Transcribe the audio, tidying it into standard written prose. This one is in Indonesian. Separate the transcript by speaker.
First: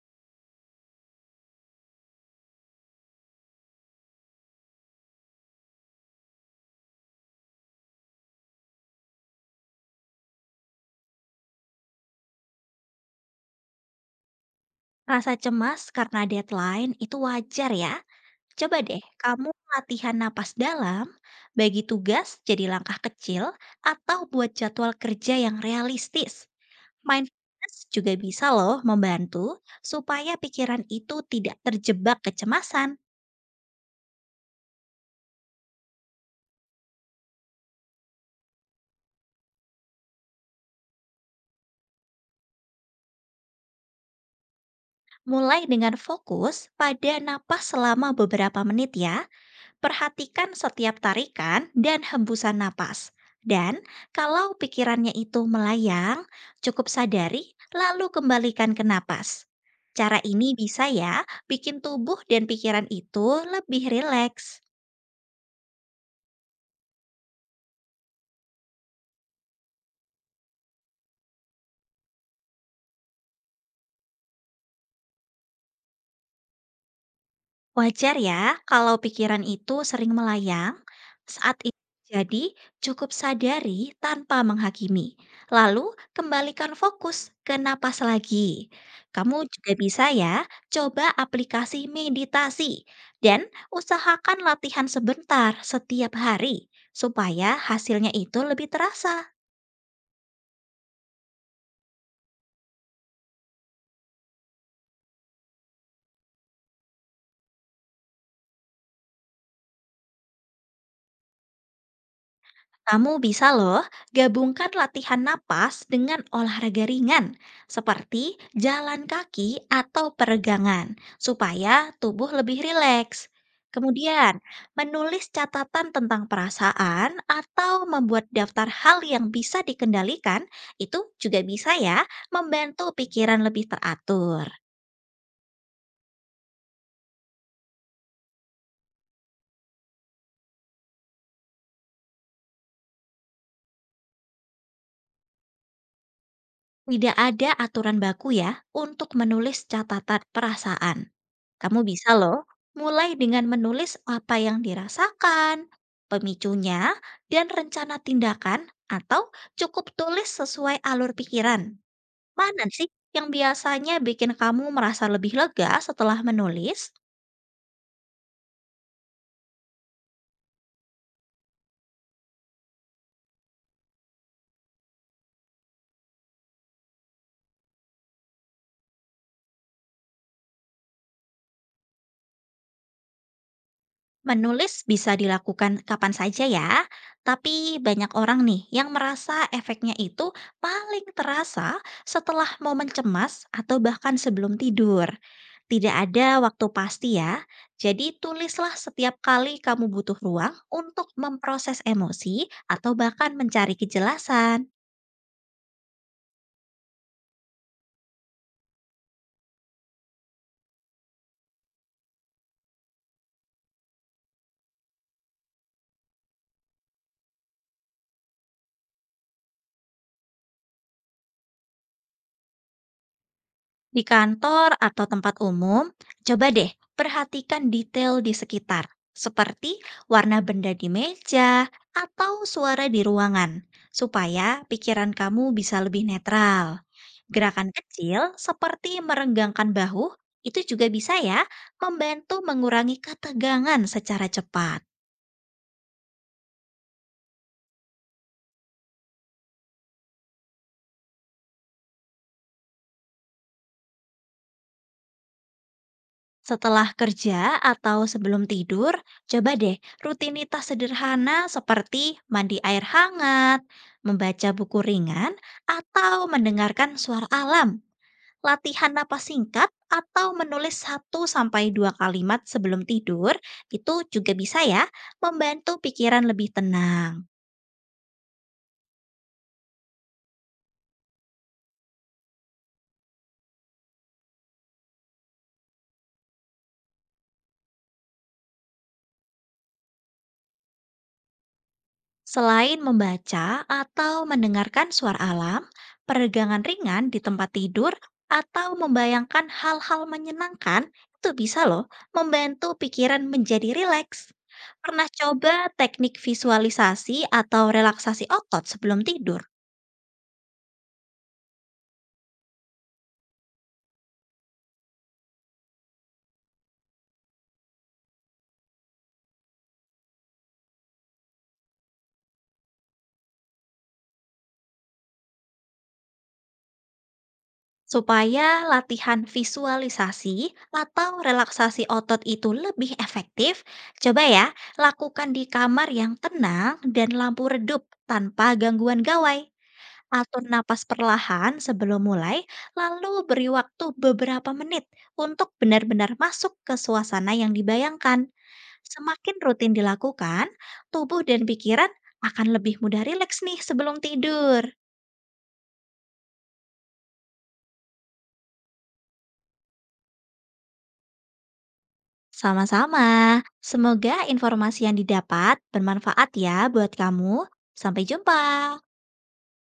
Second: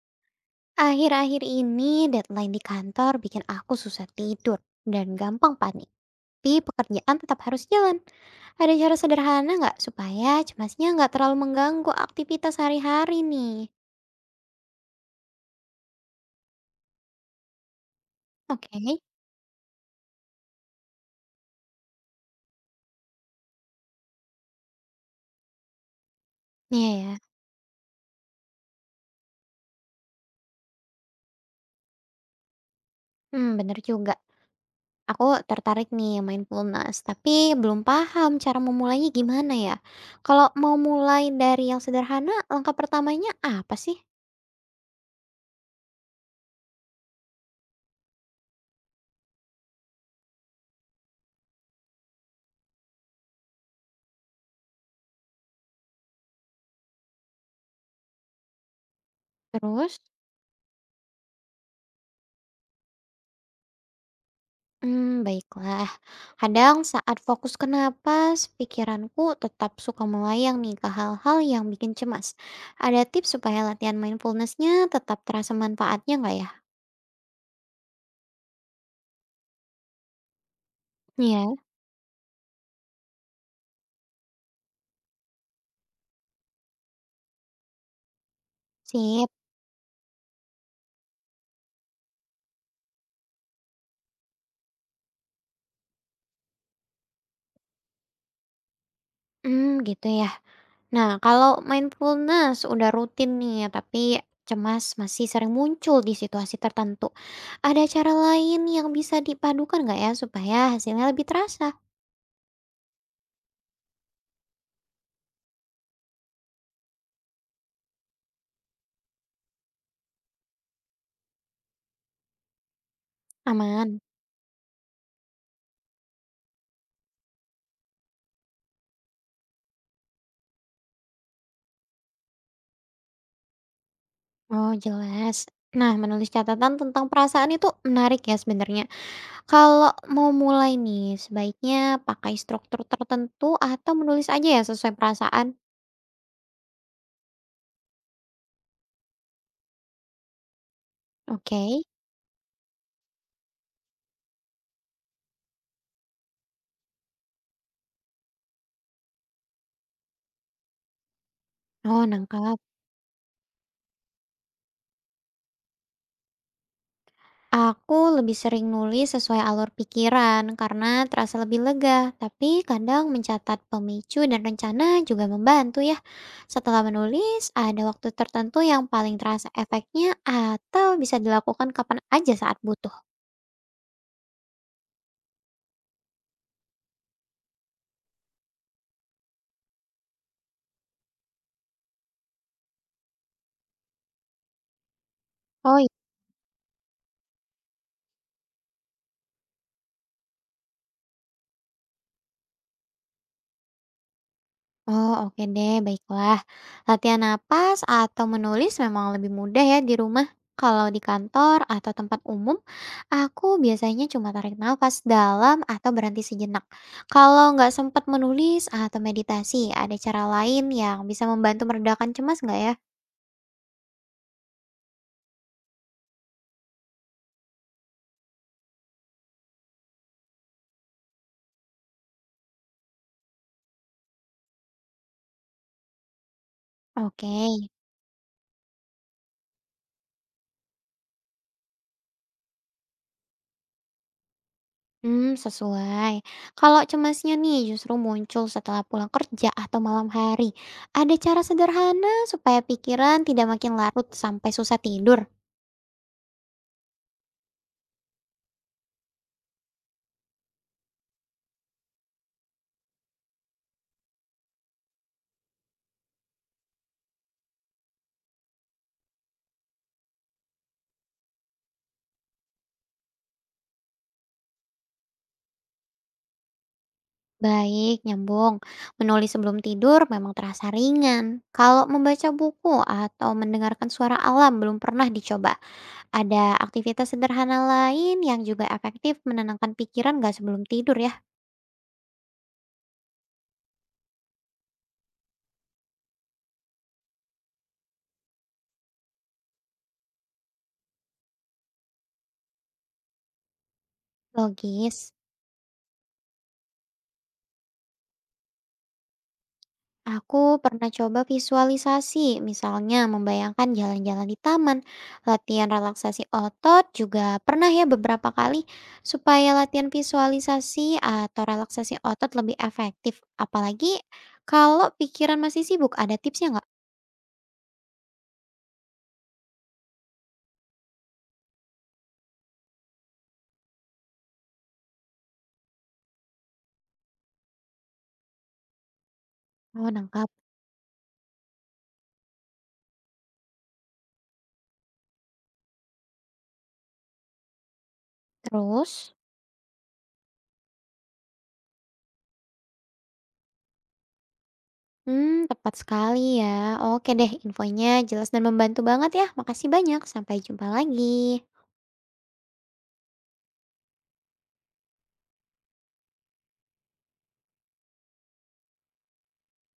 Speaker 1: Akhir-akhir ini deadline di kantor bikin aku susah tidur dan gampang panik. Tapi pekerjaan tetap harus jalan. Ada cara sederhana nggak supaya cemasnya nggak terlalu mengganggu aktivitas sehari-hari nih?
Speaker 2: Rasa cemas karena deadline itu wajar ya.
Speaker 1: Oke,
Speaker 2: Coba deh kamu latihan napas dalam, bagi tugas jadi langkah kecil, atau buat jadwal kerja yang realistis.
Speaker 1: iya ya.
Speaker 2: Mindfulness juga bisa loh membantu supaya pikiran itu tidak terjebak kecemasan.
Speaker 1: Hmm, bener juga. Aku tertarik nih mindfulness, tapi belum paham cara memulainya gimana ya. Kalau mau mulai dari yang sederhana, langkah pertamanya apa sih?
Speaker 2: Mulai dengan fokus pada napas selama beberapa menit ya, perhatikan setiap tarikan dan hembusan napas. Dan kalau pikirannya itu melayang, cukup sadari lalu kembalikan ke napas.
Speaker 1: Terus?
Speaker 2: Cara ini bisa ya bikin tubuh dan pikiran itu lebih rileks.
Speaker 1: Hmm, baiklah. Kadang saat fokus ke napas, pikiranku tetap suka melayang nih ke hal-hal yang bikin cemas. Ada tips supaya latihan mindfulness-nya tetap terasa manfaatnya nggak ya?
Speaker 2: Wajar ya kalau pikiran itu sering melayang.
Speaker 1: Iya.
Speaker 2: Saat itu jadi cukup sadari tanpa menghakimi. Lalu kembalikan fokus ke napas lagi.
Speaker 1: Sip.
Speaker 2: Kamu juga bisa ya coba aplikasi meditasi dan usahakan latihan sebentar setiap hari supaya hasilnya itu lebih terasa.
Speaker 1: Hmm, gitu ya. Nah, kalau mindfulness udah rutin nih, tapi cemas masih sering muncul di situasi tertentu. Ada cara lain yang bisa dipadukan nggak ya supaya hasilnya lebih terasa?
Speaker 2: Kamu bisa loh gabungkan latihan napas dengan olahraga ringan seperti jalan kaki atau peregangan supaya tubuh lebih rileks.
Speaker 1: Aman.
Speaker 2: Kemudian, menulis catatan tentang perasaan atau membuat daftar hal yang bisa dikendalikan itu juga bisa ya membantu pikiran lebih teratur.
Speaker 1: Oh, jelas. Nah, menulis catatan tentang perasaan itu menarik ya sebenarnya. Kalau mau mulai nih, sebaiknya pakai struktur tertentu atau menulis aja ya sesuai perasaan.
Speaker 2: Tidak ada aturan baku ya untuk menulis catatan perasaan.
Speaker 1: Oke.
Speaker 2: Kamu bisa loh mulai dengan menulis apa yang dirasakan, pemicunya, dan rencana tindakan, atau cukup tulis sesuai alur pikiran.
Speaker 1: Oh, nangkap.
Speaker 2: Mana sih yang biasanya bikin kamu merasa lebih lega setelah menulis?
Speaker 1: Aku lebih sering nulis sesuai alur pikiran karena terasa lebih lega, tapi kadang mencatat pemicu dan rencana juga membantu ya. Setelah menulis, ada waktu tertentu yang paling terasa efeknya atau bisa dilakukan kapan aja saat butuh.
Speaker 2: Menulis bisa dilakukan kapan saja ya, tapi banyak orang nih yang merasa efeknya itu paling terasa setelah momen cemas atau bahkan sebelum tidur.
Speaker 1: Oh.
Speaker 2: Tidak ada waktu pasti ya, jadi tulislah setiap kali kamu butuh ruang untuk memproses emosi atau bahkan mencari kejelasan.
Speaker 1: Oh, oke deh, baiklah. Latihan napas atau menulis memang lebih mudah ya di rumah. Kalau di kantor atau tempat umum, aku biasanya cuma tarik nafas dalam atau berhenti sejenak. Kalau nggak sempat menulis atau meditasi, ada cara lain yang bisa membantu meredakan cemas nggak ya?
Speaker 2: Di kantor atau tempat umum, coba deh perhatikan detail di sekitar, seperti warna benda di meja atau suara di ruangan, supaya pikiran kamu bisa lebih netral.
Speaker 1: Oke.
Speaker 2: Gerakan kecil seperti merenggangkan bahu itu juga bisa ya membantu mengurangi ketegangan secara cepat.
Speaker 1: Hmm, sesuai. Kalau cemasnya nih justru muncul setelah pulang kerja atau malam hari, ada cara sederhana supaya pikiran tidak makin larut sampai susah tidur.
Speaker 2: Setelah kerja atau sebelum tidur, coba deh rutinitas sederhana seperti mandi air hangat, membaca buku ringan, atau mendengarkan suara alam. Latihan napas singkat atau menulis satu sampai dua kalimat sebelum tidur itu juga bisa ya membantu pikiran lebih tenang.
Speaker 1: Baik, nyambung. Menulis sebelum tidur memang terasa ringan. Kalau membaca buku atau mendengarkan suara alam belum pernah dicoba. Ada aktivitas sederhana lain yang juga efektif menenangkan pikiran nggak sebelum tidur ya?
Speaker 2: Selain membaca atau mendengarkan suara alam, peregangan ringan di tempat tidur atau membayangkan hal-hal menyenangkan itu bisa loh membantu pikiran menjadi rileks.
Speaker 1: Logis.
Speaker 2: Pernah coba teknik visualisasi atau relaksasi otot sebelum tidur
Speaker 1: Aku pernah coba visualisasi, misalnya membayangkan jalan-jalan di taman. Latihan relaksasi otot juga pernah ya beberapa kali supaya latihan visualisasi atau relaksasi otot lebih efektif. Apalagi kalau pikiran masih sibuk, ada tipsnya nggak?
Speaker 2: supaya latihan visualisasi atau relaksasi otot itu lebih efektif. Coba ya, lakukan di kamar yang tenang dan lampu redup tanpa gangguan gawai.
Speaker 1: Oh, nangkap.
Speaker 2: Atur napas perlahan sebelum mulai, lalu beri waktu beberapa menit untuk benar-benar masuk ke suasana yang dibayangkan.
Speaker 1: Terus?
Speaker 2: Semakin rutin dilakukan, tubuh dan pikiran akan lebih mudah rileks nih sebelum tidur.
Speaker 1: Hmm, tepat sekali ya. Oke deh, infonya jelas dan membantu banget ya. Makasih banyak. Sampai jumpa lagi.
Speaker 2: Sama-sama, semoga informasi yang didapat bermanfaat ya buat kamu. Sampai jumpa.